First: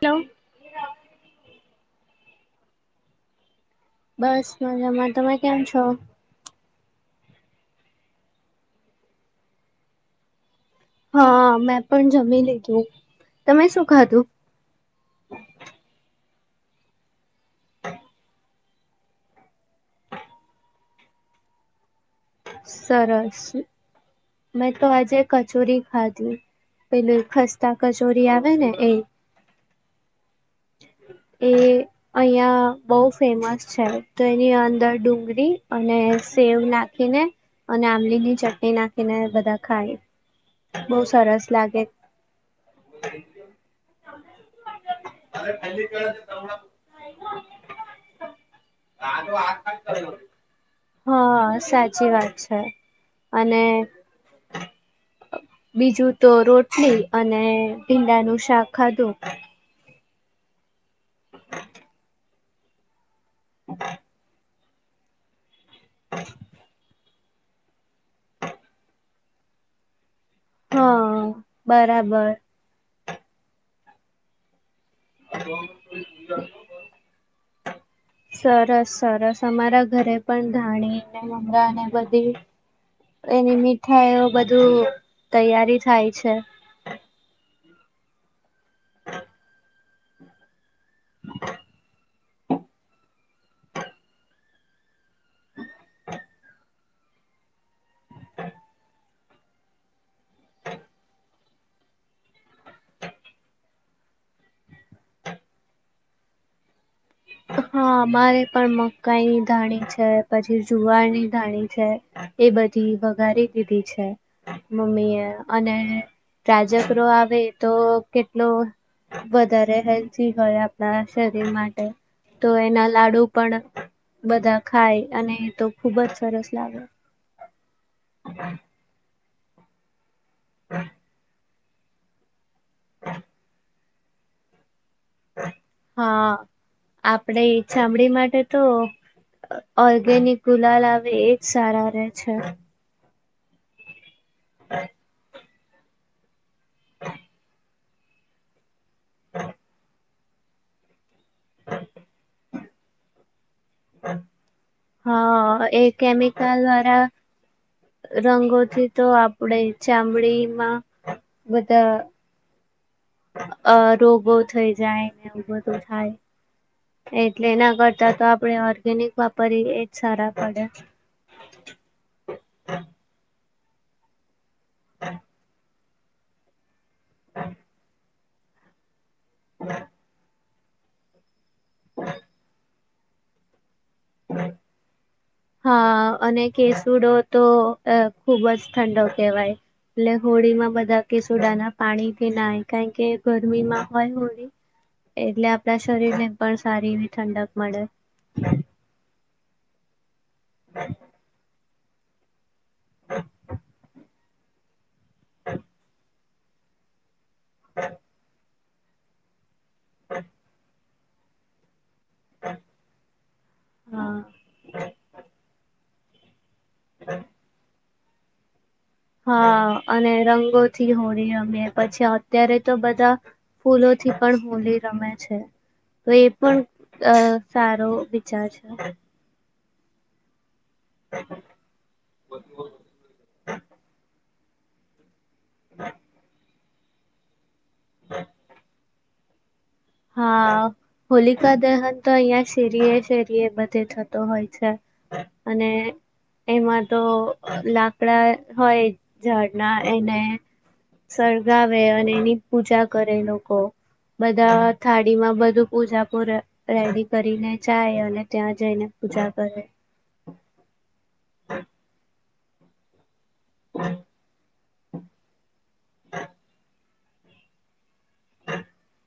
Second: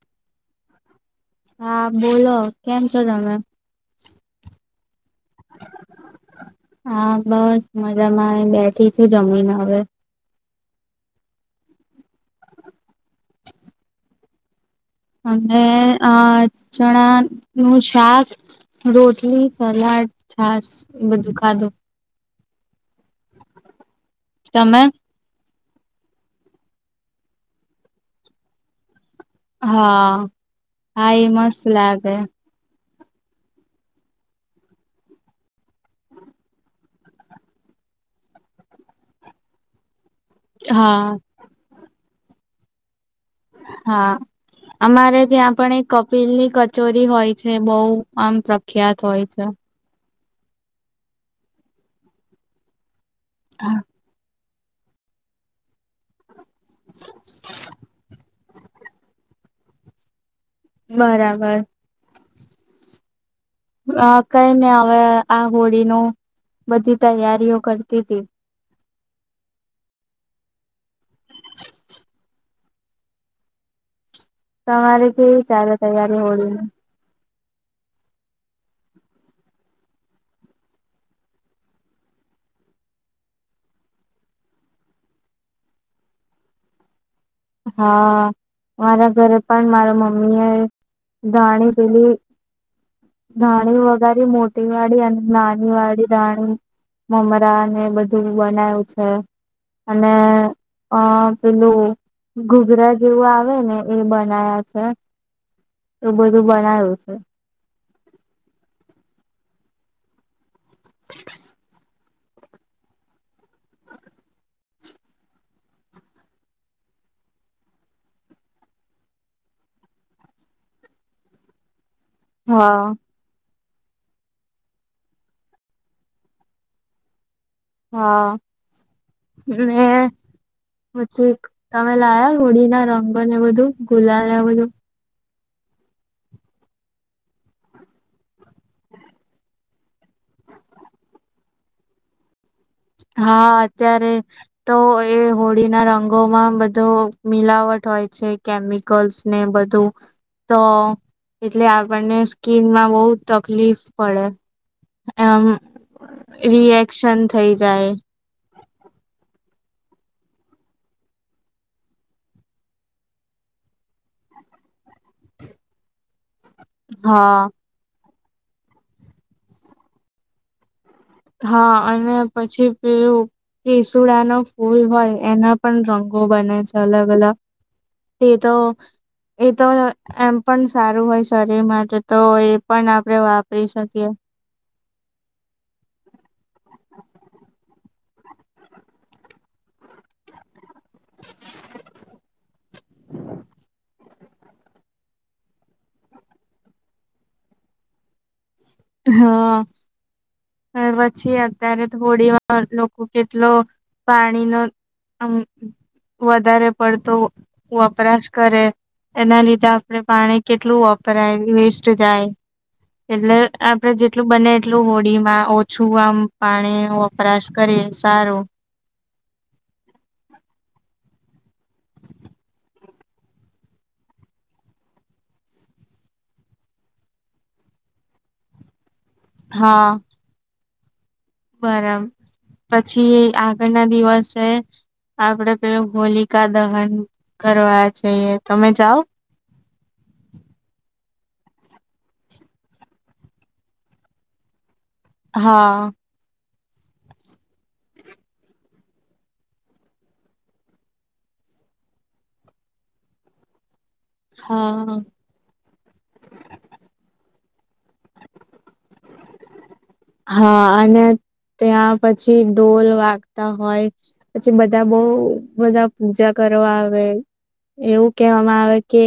કેવ હા બોલો, કેમ છો તમે? બસ મજામાં તમે કેમ છો હા બસ મજામાં બેઠી છું, જમીને હવે હા મેં પણ જમી લીધું, તમે શું ખાધું? અને અ ચણા નું શાક રોટલી, સલાડ, છાાસ બધું ખાધું સરસ મેં તમે તો આજે કચોરી ખાધી પેલે ખસ્તા કચોરી આવે ને એ હા હા એ મસ્ત લાગે બઉ ફેમસ છે તો એની અંદર ડુંગળી અને સેવ નાખીને અને આંબલીની ચટણી નાખીને બધા ખાય બહુ હા સરસ લાગે હા અમારે ત્યાં પણ એક કપિલની કચોરી હોય છે બહુ આમ પ્રખ્યાત હોય છે. હા સાચી વાત છે અને બીજું તો રોટલી અને ભીંડા નું શાક ખાધું બરાબર અ કઈ ને હવે આ હોળીનું બધી તૈયારીઓ કરતી તી હા બરાબર તમારે કેવી ચાલે તૈયારી હોળીને સરસ- સરસ અમારા ઘરે પણ ધાણી ને મંગા ને બધી એની મીઠાઈ એવી બધું તૈયારી થાય છે. હા મારા ઘરે પણ મારા મમ્મી એ ધાણી પીલી. ધાણી વગારી મોટી વાળી, અને નાની વાળી ધાણી મમરા ને બધું બનાયું છે. અને પેલું. ઘૂઘરા જેવું આવે ને એ બનાયા છે. તો બધું બનાયું છે. હા અમારે પણ મકાઈની ધાણી છે, પછી જુવારની ધાણી છે. એ બધી વઘારી દીધી છે. મમ્મી એ અને પ્રાજકરો આવે તો કેટલો. વધારે હેલ્ધી હોય, આપણા શરીર માટે તો એના હા લાડુ પણ. બધા ખાય અને તો ખુબ જ સરસ લાગે. હા મે મુછી કતામે લાયા. કોળી ના રંગો ને બધું ગુલા ને બધું હા આપડે ચામડી માટે તો, ઓર્ગેનિક ગુલાલ આવે એજ સારા રે છે. હા અત્યારે તો એ હોળી ના રંગોમાં બધો મિલાવટ હોય છે, કેમિકલ્સ ને બધું. તો એટલે આપણને સ્કીનમાં બહુ તકલીફ પડે. એમ હા એ કેમિકલ દ્વારા રિએક્શન થઈ જાય રંગ ગોઠવી તો આપણેે ચામડીમાં બધા. અ રોગો થઈ જાયને અને બધું થાય હા એટલે એના ઘરમાં. તો આપણે ઓર્ગેનિક વાપરીએ એજ સારા પડે. હા અને પછી પેલું કેસુડા નો ફૂલ હોય એના પણ રંગ હું બનું છું, અલગ- અલગ તે તો એ તો એમ. પણ સારું હોય શરીરમાં તો એ પણ આપણે વાપરી શકીએ. અ અને કેસુડો તો ખુબ જ ઠંડો કહેવાય. એટલે હોળીમાં બધા કેસોડા ના પાણી કે ના કારણ કે ગરમીમાં હોય હોળી. એટલે આપડા શરીર ને પણ સારી એવી ઠંડક મળે. હા પછી અત્યારે થોડી વાર લોકો કેટલો પાણી નો આમ વધારે પડતો. વપરાશ કરે એના લીધે આપણે પાણી કેટલું વપરાયેલ વેસ્ટ. જાય એટલે આપડે હા. જેટલું બને એટલું હોળી. છું, આમ પાણી વપરાશ કરી સારો. હા અને રંગોથી હોળી અમે પછી અત્યારે તો બધા ફૂલો. થી પણ હોલી રમે છે. તો એ પણ અ સારો વિચાર છે. હા બરાબર પછી આગળ ના દિવસે આપડે પેલું હોલિકા દહન કરવા જઈએ, તમે જાઓ. હા હોલિકા દહન તો અહિયાં શેરીએ- શેરીએ બધે થતો હોય છે. અને હા. એમાં તો લાકડા હોય ઝાડના એને સળગાવે અને એની પૂજા કરે લોકો બધા હા થાળી માં બધું પૂજાપુ રેડી કરીને. ચાય અને ત્યાં જઈને પૂજા કરે. હા અને ત્યાં પછી ડોલવા. હોય પછી બધા બહુ બધા પૂજા કરવા આવે. એવું કહેવામાં આવે કે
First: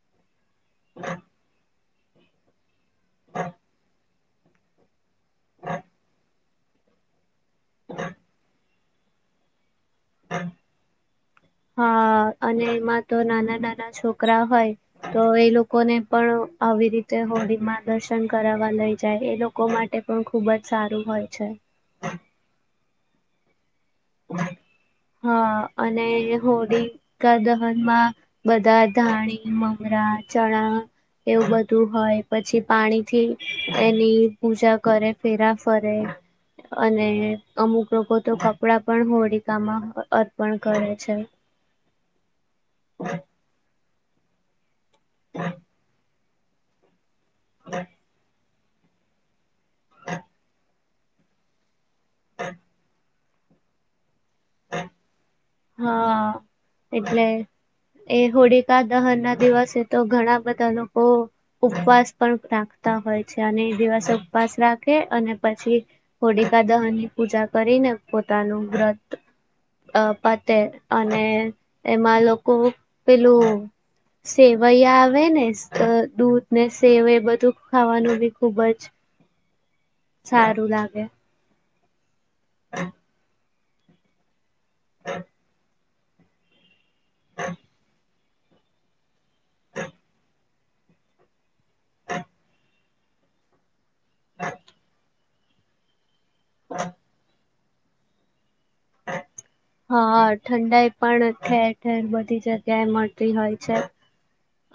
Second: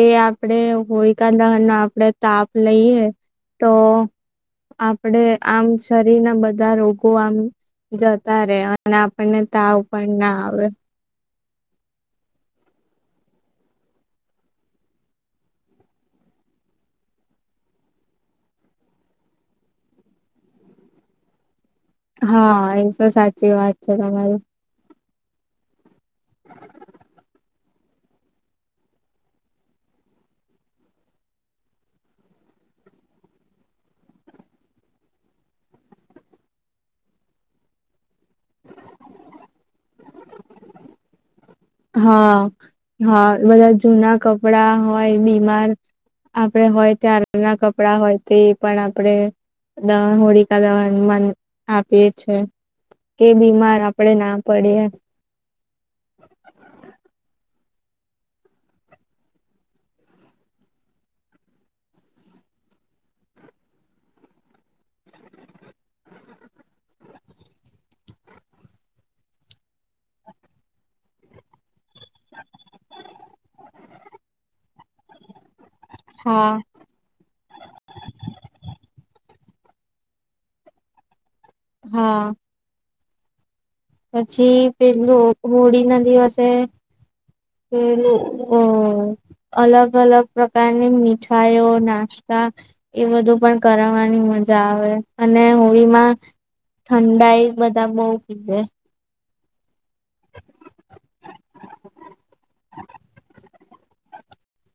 એ આપડે હોળિકા દહન ના આપડે તાપ લઈએ તો આપ. આપડે આમ શરીર ના બધા રોગો આમ જતા રહેે અને આપણને તાવ પણ ના આવે હા અને એમાં તો નાના નાના છોકરા હોય તો એ લોકોને પણ આવી રીતે હોળીમાં દર્શન કરાવવા લઈ જાય એ લોકો માટે પણ ખુબ જ સારું હોય છે. હા એ તો સાચી વાત છે તમારી હા અને હોળી કા દ નમાં બધા ધાણી મમરા ચણા એવું બધું હોય પછી પાણીથી એની પૂજા કરે ફેરા ફરે અને અમુક લોકો તો કપડા પણ હોળિકામાં અર્પણ કરે છે હા હા બધા જૂના કપડા હોય બીમાર આપણેે હોય ત્યારના કપડાં હોય તે પણ આપણેે દહન હોડીકા દહન વન આપીએ છે કે બીમાર આપણેે ના પડીએ હા એટલે એ હોળિકા દહન ના દિવસે તો ઘણા બધા લોકો ઉપવાસ પણ રાખતા હોય છે અને એ દિવસ ઉપવાસ રાખે અને પછી હોળકા દહનની પૂજા કરી ને પોતાનું વ્રત અ પતે અને એમાં લોકો પેલું સે વૈયા આવે ને દૂધ હા ને સેવ એ બધું ખાવાનું બી ખુબ જ. સારું લાગે હા [inaudible] પછી પેલું હોળી ના દિવસે પેલું અ [inaudible] અલગ અલગ પ્રકારની મીઠાઈઓ નાસ્તા એ બધું પણ કરવાની. મજા આવે અને હોળીમાં ઠંડાઈ બધા બઉ પીવે હા ઠંડાઈ પણ ઠેર ઠેર બધી જગ્યાએ મળતી હોય છે.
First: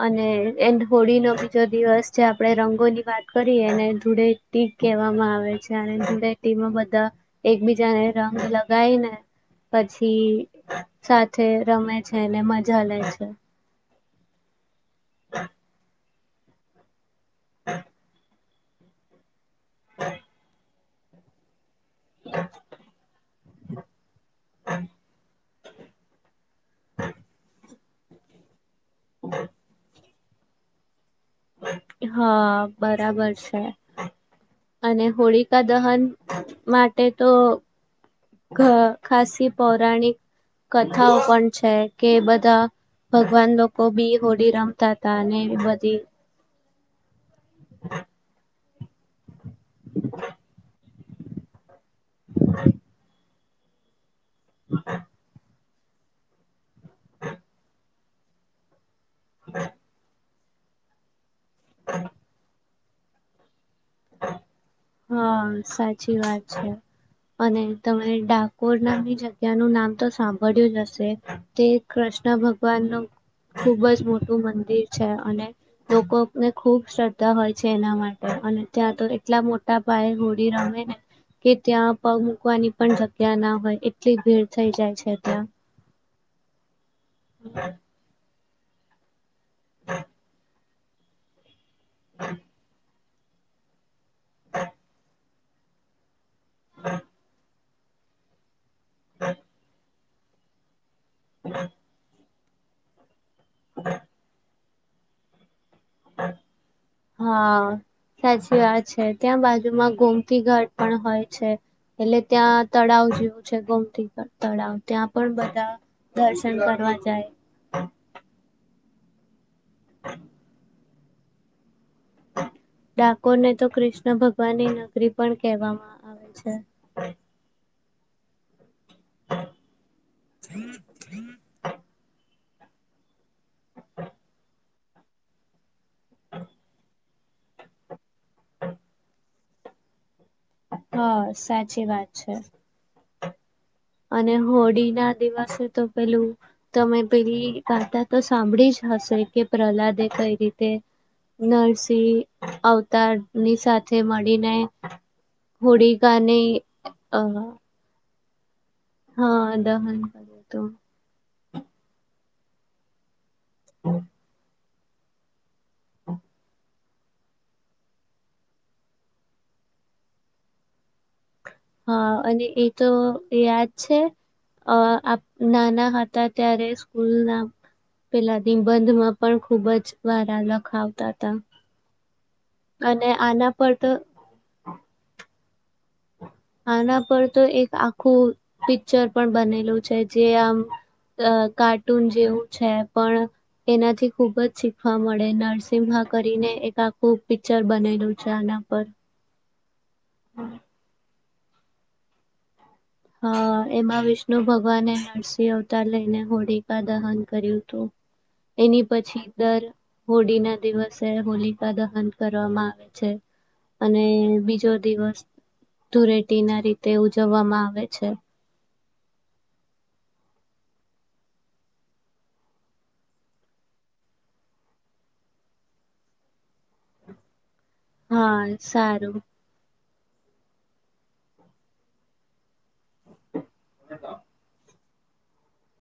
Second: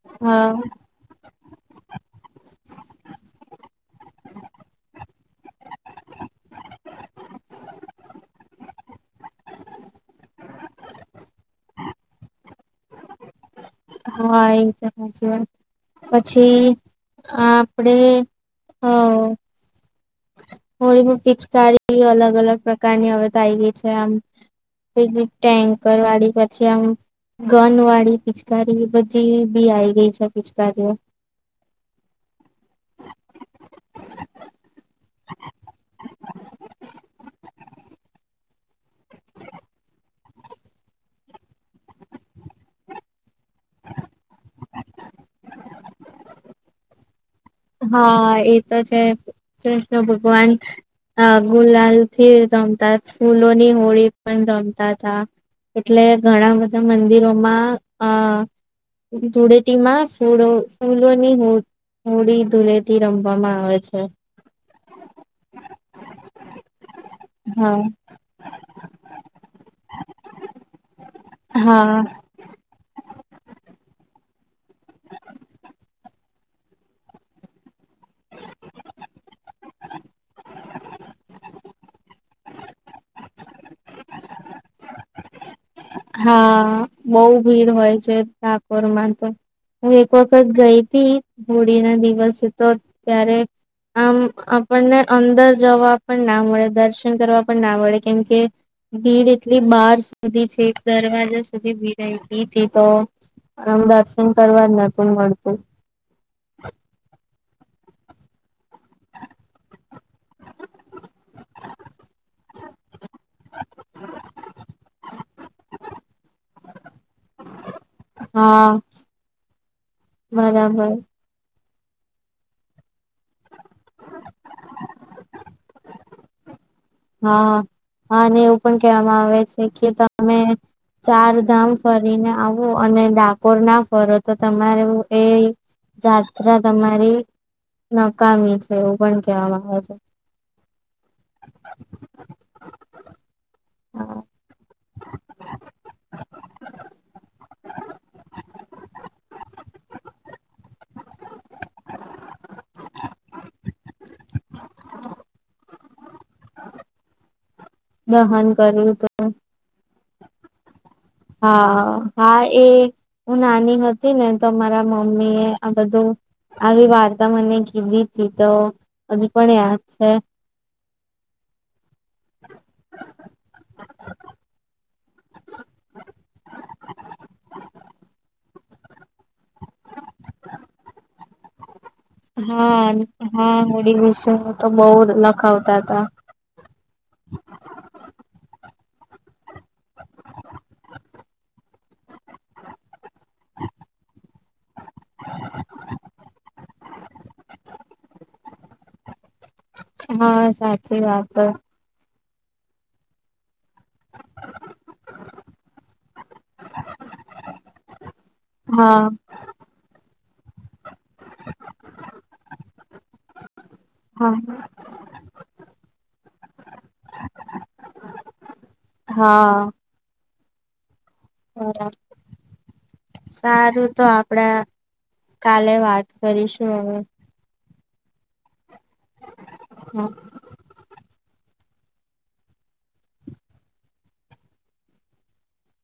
અને હા એ હોળી નો બીજો દિવસ છે આપણેે રંગોની વાત કરીએ ને ધુળેટી કહેવામાં આવે છે અને જો ધુળેટી બધા એકબીજાને રંગ લગાય ને એ સાથે રમે છે મજા લે છે હા એ તો સાચી વાત છે પછી આપડે હા હોળી માં પિચકારી અલગ અલગ પ્રકારની હવે થઇ ગઈ છે આમ બીજી ટેન્કર વાળી પછી આમ ગન વાળી પિચકારી બચી ભી આઈ ગઈ છે પિચકારી ઓ હા બરાબર છે અને હોળીકા દહન માટે તો ગ ખાસી પૌરાણિક કથાઓ પણ છે કે બધા ભગવાન લોકો બી હોડી રમતા હતા અને બધી હા એ તો છે કૃષ્ણ ભગવાન અ ગુલાલ થી રમતા ફૂલોની હોળી પણ રમતા હતા એટલે ઘણા બધા મંદિરોમાં અ ધુળેટીમાં ફૂળો ફૂલોની હો હોળી ધુળેટી રમવામાં આવે છે હા સાચી વાત છે અને હા તમે ડાકોર ના બી જગ્યા નું નામ તો સાંભળ્યું જ હશે તે હા કૃષ્ણ ભગવાન નું ખુબ જ મોટું મંદિર છે અને લોકોને ખુબ શ્રદ્ધા હોય છે એના માટે અને ત્યાં તો એટલા મોટા પાયે હોડી રમે ને કે ત્યાં પગ મૂકવાની પણ જગ્યા ના હોય એટલી ભીડ થઈ જાય છે ત્યાં હા બઉ ભીડ હોય છે ડાકોર માં તો હું એક વખત ગઈ હતી હોડી ના દિવસે તો ત્યારે આમ આપણને અંદર જવા પણ ના મળે દર્શન કરવા પણ ના મળડે કેમ કે ભીડ એટલી બાર સુધી છે દરવાજા સુધી ભીડ થી તો આમ દર્શન કરવા જ નતું મળતું હા સાચી વાત છે ત્યાં બાજુમાં ગોમતી ઘાટ પણ હોય છે એટલે ત્યાં તળાવ જેવું છે ગોમતીગ તળાવ ત્યાં પણ બધા દર્શન કરવા કરવાવા જાય હા. બરાબર. ડાકોર ને તો કૃષ્ણ ભગવાનની નગરી પણ કહેવામાં આવે છે. હા હા ને એવુ. પણ કહેવામાં આવે છે કે તમે ચારધામ ફરીને આવ હું. અને ડાકોર ના ફરો તો તમારે એ જાત્રા તમારી નકામી છે એવું પણ કેહેવામાં આવે છે. હ સાચી વાત છે. હા, અને હોળી ના દિવસે તો પેલું તમે પેલી ગાતા તો સાંભળી જ હશે કે પ્રહલાદે કઈ રીતે નરસિંહ અવતારની સાથે મળીને હોડીી ગાને અ દહન કર્યું તોું અ તો હા હા એ હું નાની હતી ને તો મારા મમ્મી એ આ બધું આવી વાત તા મને કીધી હતીી તો હજુ પણ યાદ છે હા અને એ તો યાદ છે અ નાના હતા ત્યારે સ્કૂલના પેલા નિબંધમાં પણ ખુબ જ વારા લખાવતા હતા. હા અને આના હા પર તો હોડી વિશે તો બહું લખાવતા હતા. આના પર તો એક આખું પિક્ચર પણ બનેલું છે જે આમ અ કાર્ટૂન જેવું છે. પણ એનાથી ખુબ જી હમળે નરસિમહા કરીને એક આખું પિક્ચર બનેલું છે આના પર. હા સાચી વાત. હા. એમાં વિષ્ણુ ભગવાને નરસિંહ અવતાર લઈને હોળીકા દહન કર્યું તું. એની હા પછી દર હોળીના દિવસ સે હોલિકા દહન કરવામાં આવે છે. અને હા બીજો દિવસ. ધૂરેટી ના રીતે ઉજવવામાં આવે. છે. હા. બરાબર. સારું તો આપડે કાલે વાત કરીશું હવે. હા સારું. હ. હેલો.